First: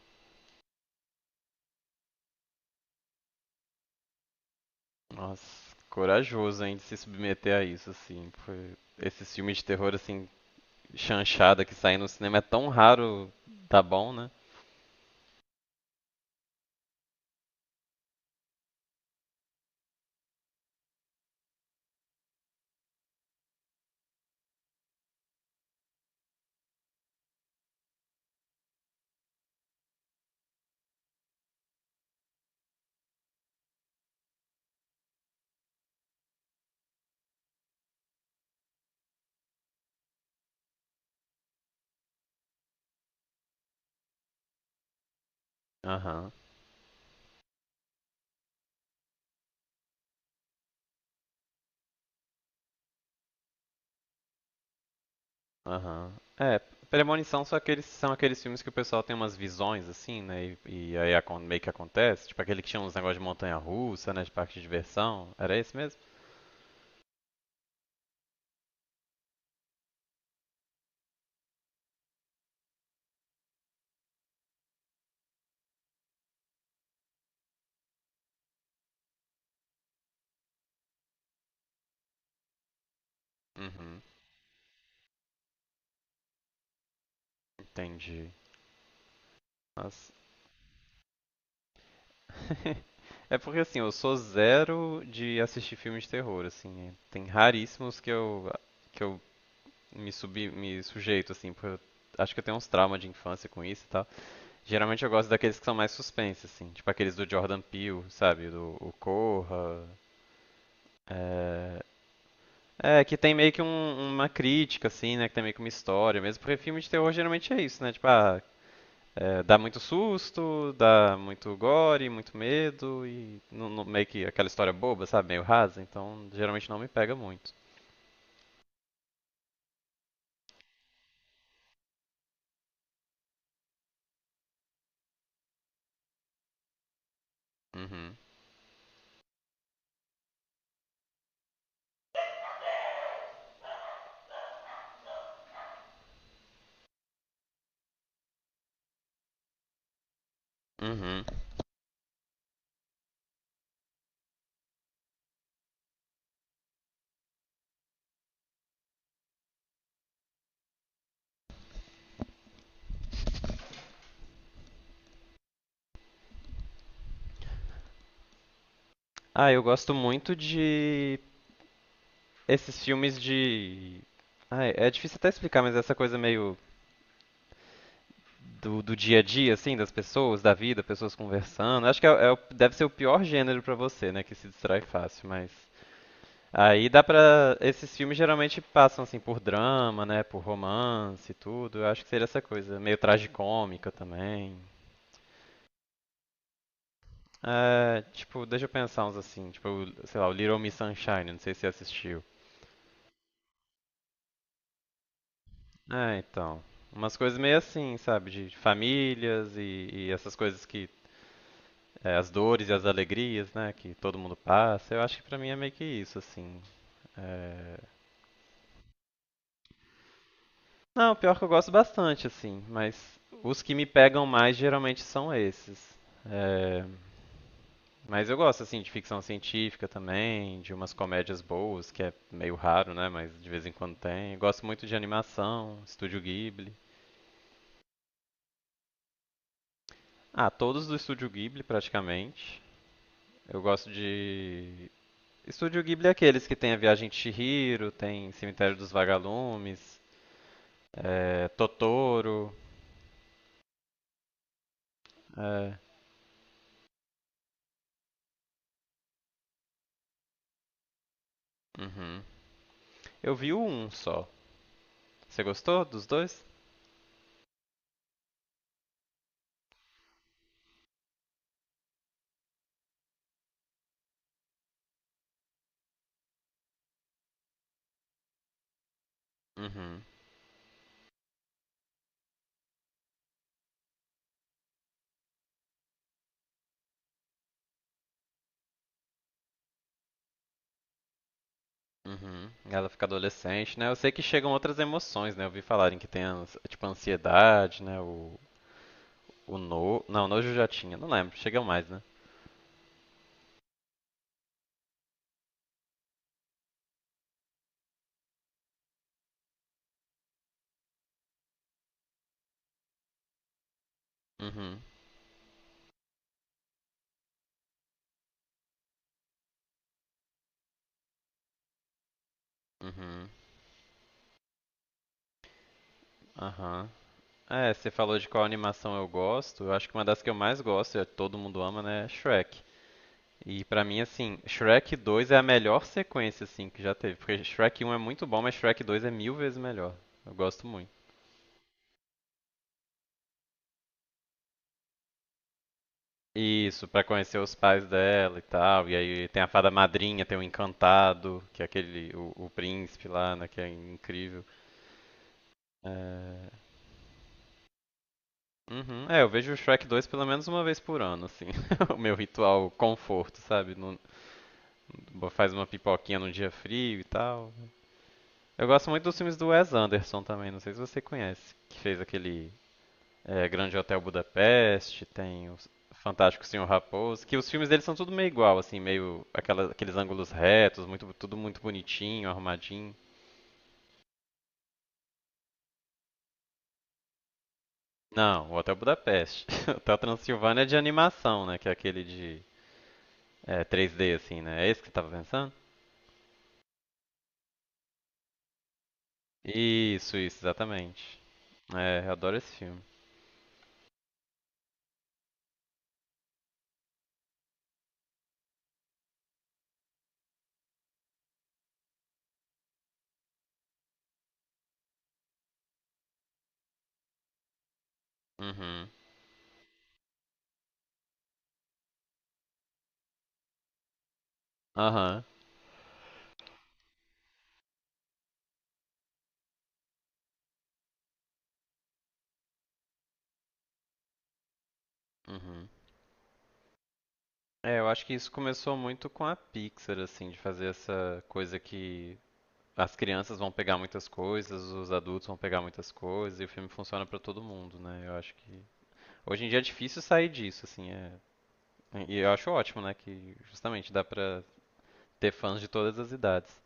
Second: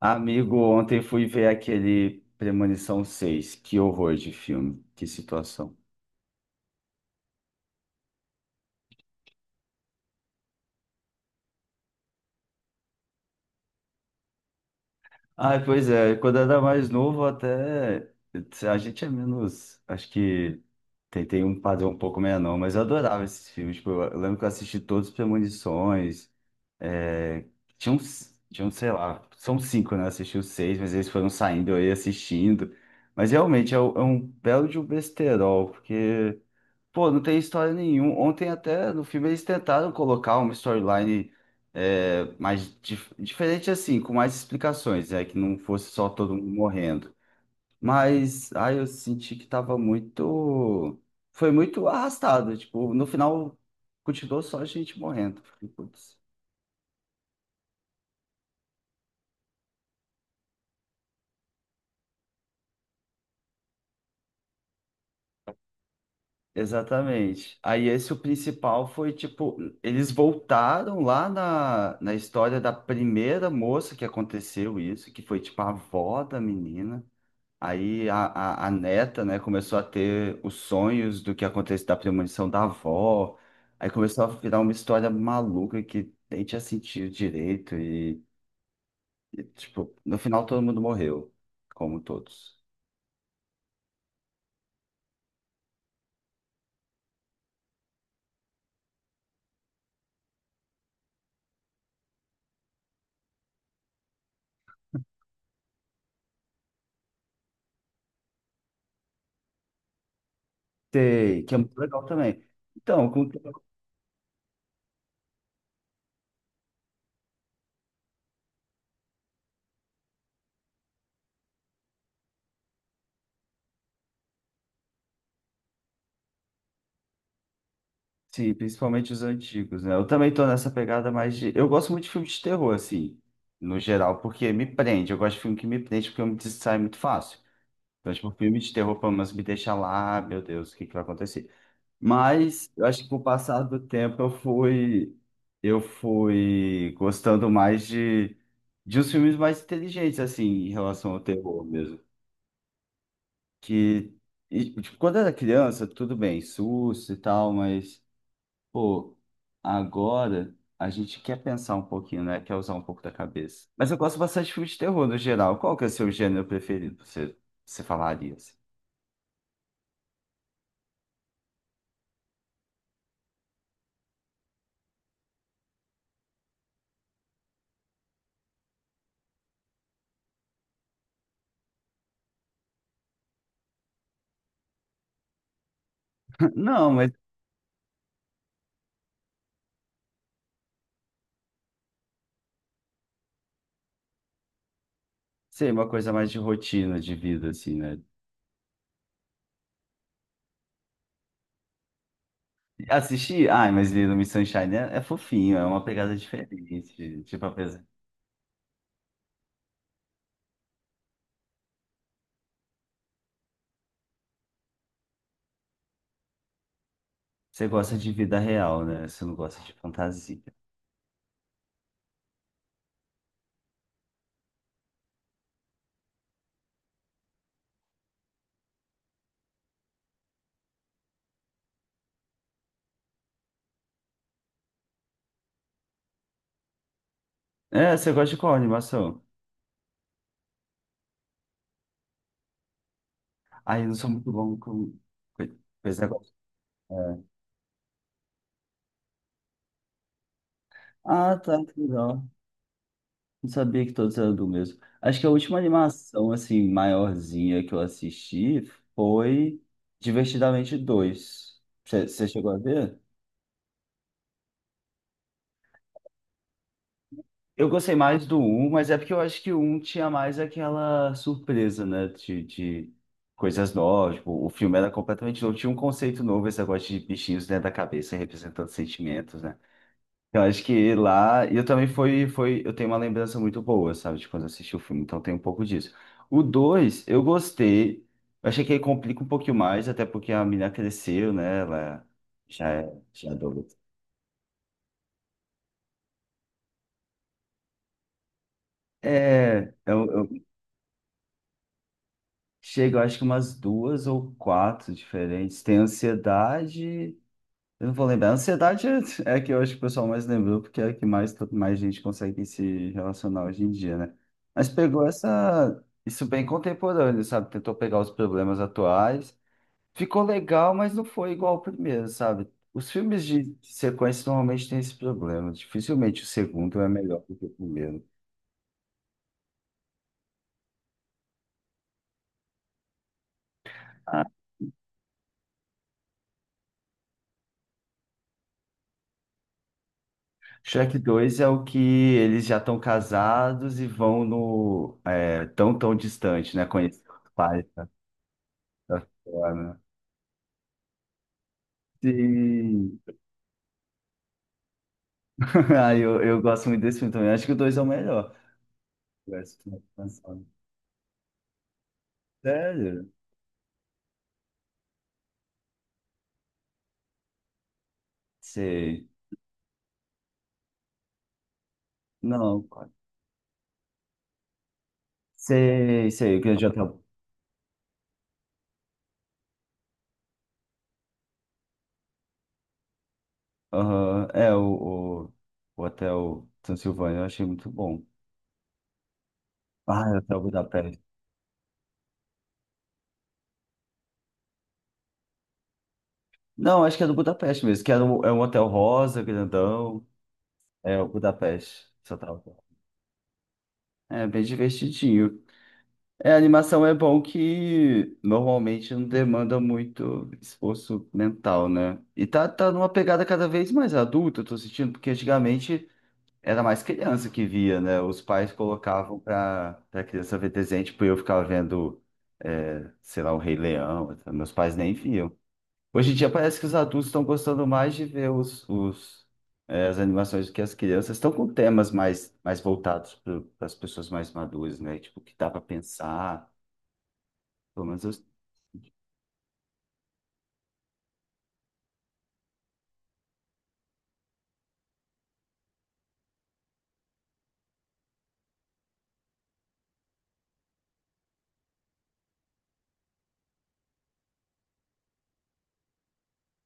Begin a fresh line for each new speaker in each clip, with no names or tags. Amigo, ontem fui ver aquele Premonição seis. Que horror de filme, que
Nossa,
situação.
corajoso, hein, de se submeter a isso, assim. Esses filmes de terror, assim, chanchada que saem no cinema é tão raro, tá bom, né?
Ah, pois é, quando era mais novo, até a gente é menos. Acho que tem um padrão um pouco menor, não, mas eu adorava esses filmes. Tipo, eu lembro que eu assisti todos os Premonições. É, tinha uns, sei lá, são cinco, né? Eu assisti os seis, mas eles foram saindo, eu ia assistindo. Mas realmente é, é um belo de um besterol, porque. Pô, não tem história nenhuma. Ontem até no filme eles tentaram colocar uma storyline mais diferente assim, com mais explicações, é que não fosse só
Aham,
todo mundo morrendo. Mas aí eu senti que tava muito, foi muito arrastado. Tipo, no final continuou só a gente morrendo. Fiquei,
aham.
putz.
É, Premonição são aqueles filmes que o pessoal tem umas visões, assim, né? E aí meio que acontece. Tipo aquele que tinha uns negócios de montanha-russa, né? De parque de diversão. Era esse mesmo?
Exatamente. Aí esse o principal foi tipo, eles voltaram lá na história da primeira moça que aconteceu isso, que foi tipo a avó da menina. Aí a neta, né, começou a ter os sonhos do que acontece da premonição da avó. Aí
Uhum,
começou a virar uma história maluca que nem tinha sentido direito
entendi.
e, tipo,
Nossa.
no final todo mundo morreu, como todos.
É porque assim, eu sou zero de assistir filmes de terror, assim. Tem raríssimos que eu me subi, me sujeito, assim, porque eu acho que eu tenho uns traumas de infância com isso e tal. Geralmente eu gosto daqueles que são mais suspense, assim, tipo aqueles do Jordan Peele, sabe? Do o Corra.
Sei, que é muito
É...
legal também. Então,
que
com,
tem meio que uma crítica, assim, né? Que tem meio que uma história mesmo, porque filme de terror geralmente é isso, né? Tipo, ah, dá muito susto, dá muito gore, muito medo e meio que aquela história boba, sabe? Meio rasa, então geralmente não me pega muito.
sim, principalmente os antigos, né? Eu também tô nessa pegada mais de... Eu gosto muito de filme de terror, assim, no geral, porque me prende. Eu gosto de filme que me prende porque eu me distraio muito fácil. Então,
Uhum.
tipo, filme de terror, pelo menos, me deixa lá, "Ah, meu Deus, o que que vai acontecer? Mas eu acho que com o passar do tempo eu fui gostando mais de uns filmes mais inteligentes assim em relação ao
Uhum.
terror mesmo. Que e, tipo, quando eu era criança, tudo bem, susto e tal, mas pô, agora a gente quer pensar um pouquinho, né? Quer usar um pouco da cabeça. Mas eu gosto bastante de filmes de terror no geral. Qual que é o seu gênero preferido? Você falaria assim?
Ah, eu gosto muito de esses filmes de. Ah, é difícil até explicar, mas essa coisa meio do dia a dia, assim, das pessoas, da vida, pessoas conversando. Acho que é deve ser o pior gênero pra você, né, que se distrai fácil, mas. Aí
Não,
dá
mas
pra. Esses filmes geralmente passam, assim, por drama, né, por romance e tudo. Eu acho que seria essa coisa, meio tragicômica também.
sei, uma coisa mais de rotina de vida assim, né?
É, tipo, deixa eu pensar uns assim, tipo, sei lá, o Little Miss Sunshine, não sei se você assistiu.
Assisti, ai, mas Little Miss Sunshine é, é fofinho, é uma pegada
É, então. Umas
diferente.
coisas
Tipo,
meio
apesar.
assim, sabe? De famílias e essas coisas que. As dores e as alegrias, né? Que todo mundo passa. Eu acho que pra mim é meio que isso, assim.
Você
É...
gosta de vida real, né? Você não gosta de fantasia.
Não, pior que eu gosto bastante, assim. Mas os que me pegam mais geralmente são esses. É... Mas eu gosto, assim, de ficção científica também, de umas comédias boas, que é meio raro, né? Mas de vez em quando tem. Gosto muito de animação, Estúdio Ghibli.
É, você gosta de qual animação?
Ah, todos do Estúdio Ghibli, praticamente. Eu
Ai, eu
gosto
não sou muito bom
de.
com coi-
Estúdio
coisa.
Ghibli é aqueles que tem a Viagem de
É.
Chihiro, tem Cemitério dos Vagalumes,
Ah, tá, que legal.
Totoro.
Não sabia que todos eram do mesmo. Acho que a última
é,
animação, assim, maiorzinha que eu assisti foi Divertidamente dois,
uhum.
você chegou a ver?
Eu vi um só. Você gostou dos dois?
Eu gostei mais do um, mas é porque eu acho que o um tinha mais aquela surpresa, né? De coisas novas. Tipo, o filme era completamente novo, tinha um conceito novo, esse negócio de bichinhos dentro da cabeça representando sentimentos, né?
Uhum.
Eu acho que lá. E eu também foi, foi. Eu tenho uma lembrança muito boa, sabe? De quando eu assisti o filme, então tem um pouco disso. O 2 eu gostei. Eu achei que ele complica um pouquinho mais, até porque a menina cresceu, né? Ela
Uhum. Ela fica
já é adulta.
adolescente, né? Eu sei que chegam outras emoções, né? Eu vi falarem que tem, tipo, ansiedade, né? O
É,
no... Não,
eu,
nojo já tinha, não lembro. Chegam mais, né?
chega, eu acho que umas duas ou quatro diferentes. Tem ansiedade. Eu não vou lembrar. Ansiedade é é a que eu acho que o pessoal mais lembrou, porque é a que mais, mais gente consegue se relacionar hoje em dia, né? Mas
Uhum.
pegou essa, isso bem contemporâneo, sabe? Tentou pegar os problemas atuais. Ficou legal, mas não foi igual ao primeiro, sabe? Os filmes
Uhum.
de sequência normalmente têm esse problema. Dificilmente o segundo
Aham.
é melhor do que o
É, você
primeiro.
falou de qual animação eu gosto. Eu acho que uma das que eu mais gosto, e todo mundo ama, né, é Shrek. E pra mim, assim, Shrek 2 é a melhor sequência, assim, que já teve. Porque Shrek 1 é muito bom, mas Shrek 2 é mil vezes melhor. Eu gosto muito.
Shrek 2 é o que eles já estão casados e vão no tão tão distante, né?
Isso,
Conhecer
pra
os
conhecer os
pais
pais
da,
dela e tal. E
da
aí tem a fada
Fiona.
madrinha, tem o encantado, que é aquele, o
Sim.
príncipe lá, né, que é incrível.
Ah, eu
É...
gosto muito desse filme também. Acho que o 2 é o melhor.
Uhum. É, eu
Eu
vejo o
acho que eu
Shrek
tô
2 pelo menos
pensando.
uma vez por ano, assim. O meu ritual
Sério?
conforto, sabe? Não, faz uma pipoquinha num dia frio e tal. Eu gosto muito
Sei.
dos filmes do Wes Anderson também, não sei se você conhece. Que fez aquele
Não, qual-
Grande Hotel Budapeste, tem o
sei, sei. O
Fantástico
que
Senhor
já tá...
Raposo, que os filmes dele são tudo meio igual, assim, meio aqueles ângulos retos, muito, tudo muito bonitinho, arrumadinho.
Aham, é o Hotel Transilvânia, eu achei muito bom.
Não, o Hotel Budapeste. O Hotel
Ah, é o Hotel
Transilvânia é de
Budapeste.
animação, né? Que é aquele de 3D, assim, né? É esse que você tava pensando?
Não, acho que é do Budapeste mesmo, que era um, é um hotel rosa, grandão.
Isso,
É o
exatamente.
Budapeste.
É, eu
Só
adoro
tava.
esse filme.
É bem divertidinho. É, a animação é bom que normalmente não demanda muito esforço mental, né? E tá numa pegada cada vez mais adulta, eu tô sentindo, porque antigamente era mais criança que via, né? Os pais
Uhum.
colocavam pra criança ver desenho, tipo, eu ficava vendo, é, sei lá, o Rei Leão, meus pais nem
Aham.
viam. Hoje em dia parece que os adultos estão gostando mais de ver as animações do que as crianças. Estão com temas mais voltados para as pessoas mais maduras, né? Tipo, que dá para
Uhum.
pensar.
É,
Pelo
eu
menos
acho
eu-
que isso começou muito com a Pixar, assim, de fazer essa coisa que as crianças vão pegar muitas coisas, os adultos vão pegar muitas coisas, e o filme funciona pra todo mundo, né? Eu acho que hoje em dia é difícil sair disso, assim, e eu acho ótimo, né, que justamente dá pra ter fãs de todas as idades.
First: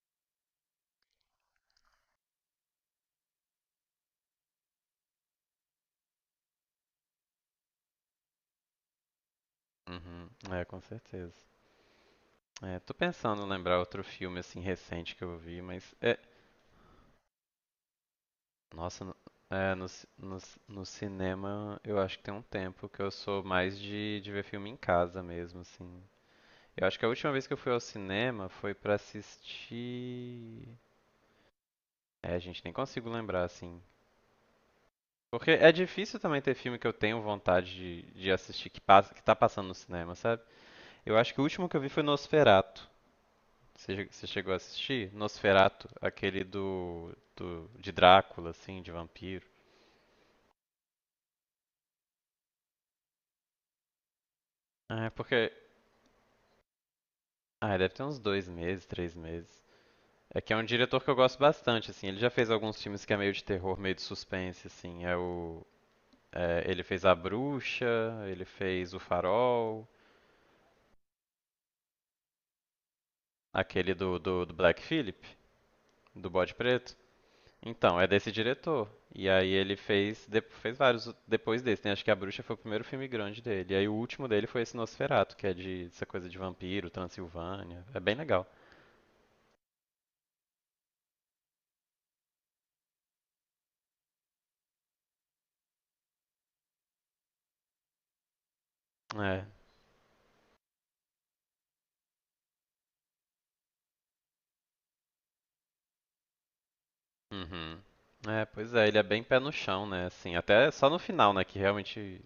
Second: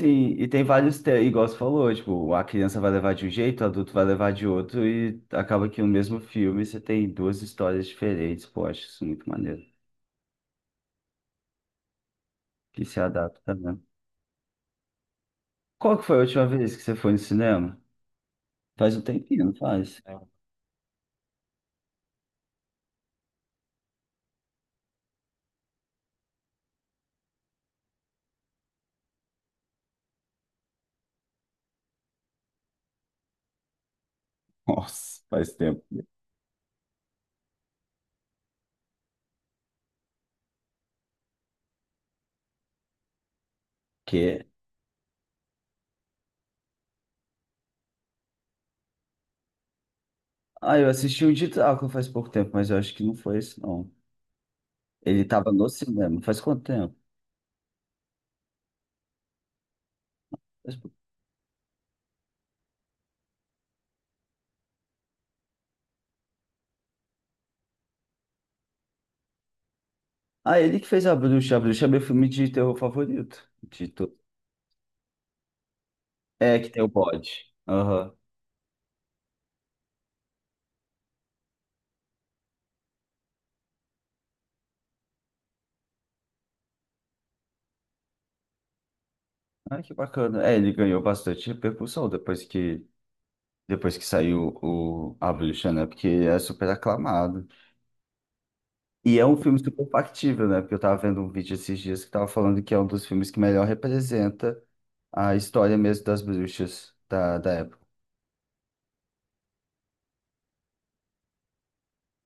sim, e tem vários temas, igual você falou, tipo, a criança vai levar de um jeito, o adulto vai levar de outro, e acaba que no mesmo filme você tem duas histórias diferentes. Pô, acho isso muito maneiro.
Uhum, com certeza. É,
Que
tô
se
pensando em
adapta
lembrar
mesmo.
outro filme assim recente que eu vi, mas
Qual que foi a última vez que você foi no cinema? Faz um
Nossa, no,
tempinho, não
é, no,
faz?
ci-
É.
no, ci- no cinema eu acho que tem um tempo que eu sou mais de ver filme em casa mesmo, assim. Eu acho que a última vez que eu fui ao cinema foi pra assistir. É, gente, nem consigo lembrar, assim.
Nossa,
Porque
faz
é
tempo.
difícil também ter filme que eu tenho vontade de assistir que passa, que tá passando no cinema, sabe? Eu acho que o último que eu vi foi Nosferatu. Você, você
Que?
chegou a assistir? Nosferatu aquele de Drácula, assim, de vampiro.
Ah, eu assisti um de Drácula faz pouco tempo, mas eu acho que não foi esse, não.
É,
Ele tava
porque.
no cinema. Faz quanto tempo?
Ah, deve ter uns 2 meses, 3 meses. É que é um
Faz pouco.
diretor que eu gosto bastante, assim. Ele já fez alguns filmes que é meio de terror, meio de suspense, assim. É o. Ele fez A Bruxa, ele fez O Farol,
Ah, ele que fez A Bruxa. A Bruxa é meu filme de terror favorito. De
aquele do,
to-
do, do Black Phillip, do Bode
é, que tem o
Preto.
bode.
Então, é
Aham.
desse diretor. E aí ele fez vários depois desse, né? Acho que A Bruxa foi o primeiro filme grande dele. E aí o último dele foi esse Nosferatu, que é de essa coisa de vampiro, Transilvânia. É bem legal.
Ah, que bacana. É, ele ganhou bastante repercussão depois que saiu o A Bruxa, né? Porque é super aclamado. E é um
É,
filme super factível, né? Porque eu tava vendo um vídeo esses dias que tava falando que é um dos filmes que melhor representa a história mesmo das bruxas da
Uhum.
época.
É, pois é, ele é bem pé no chão, né? Assim, até só no final, né, que realmente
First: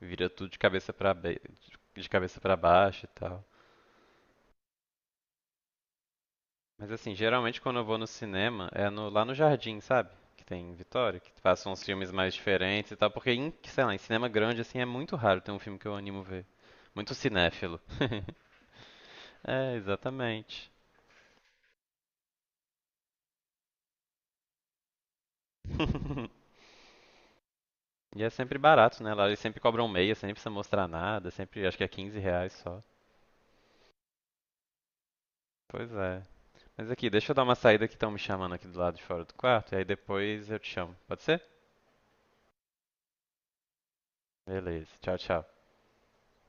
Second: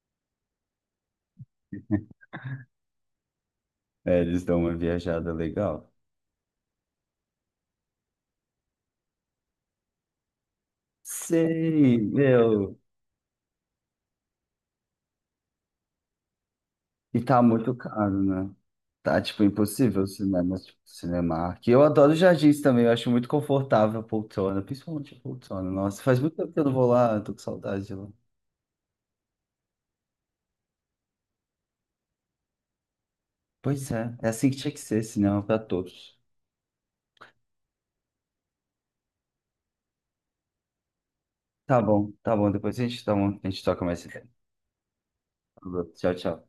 vira tudo de cabeça para baixo e tal.
É, eles dão uma viajada legal.
Mas assim, geralmente quando eu vou no cinema é no lá no Jardim, sabe? Que tem em Vitória, que passam uns
Sei,
filmes mais
meu.
diferentes e tal, porque em, sei lá, em cinema grande assim é muito raro ter um filme que eu animo ver. Muito
E tá muito
cinéfilo.
caro, né? Tá, tipo,
É,
impossível o cinema,
exatamente.
tipo, Cinemark. E eu adoro jardins também, eu acho muito confortável a poltrona, principalmente a poltrona. Nossa, faz muito tempo que eu não vou lá, eu tô com saudade de lá.
E é sempre barato, né? Lá eles sempre cobram meia, sem precisa mostrar nada, sempre acho que é 15 reais só.
Pois é, é assim que tinha que ser, cinema pra
Pois
todos.
é. Mas aqui, deixa eu dar uma saída que estão me chamando aqui do lado de fora do quarto, e aí depois eu te chamo. Pode ser?
Tá bom, depois a gente, dá uma, a gente toca mais esse tema.
Beleza. Tchau, tchau.
Tchau, tchau.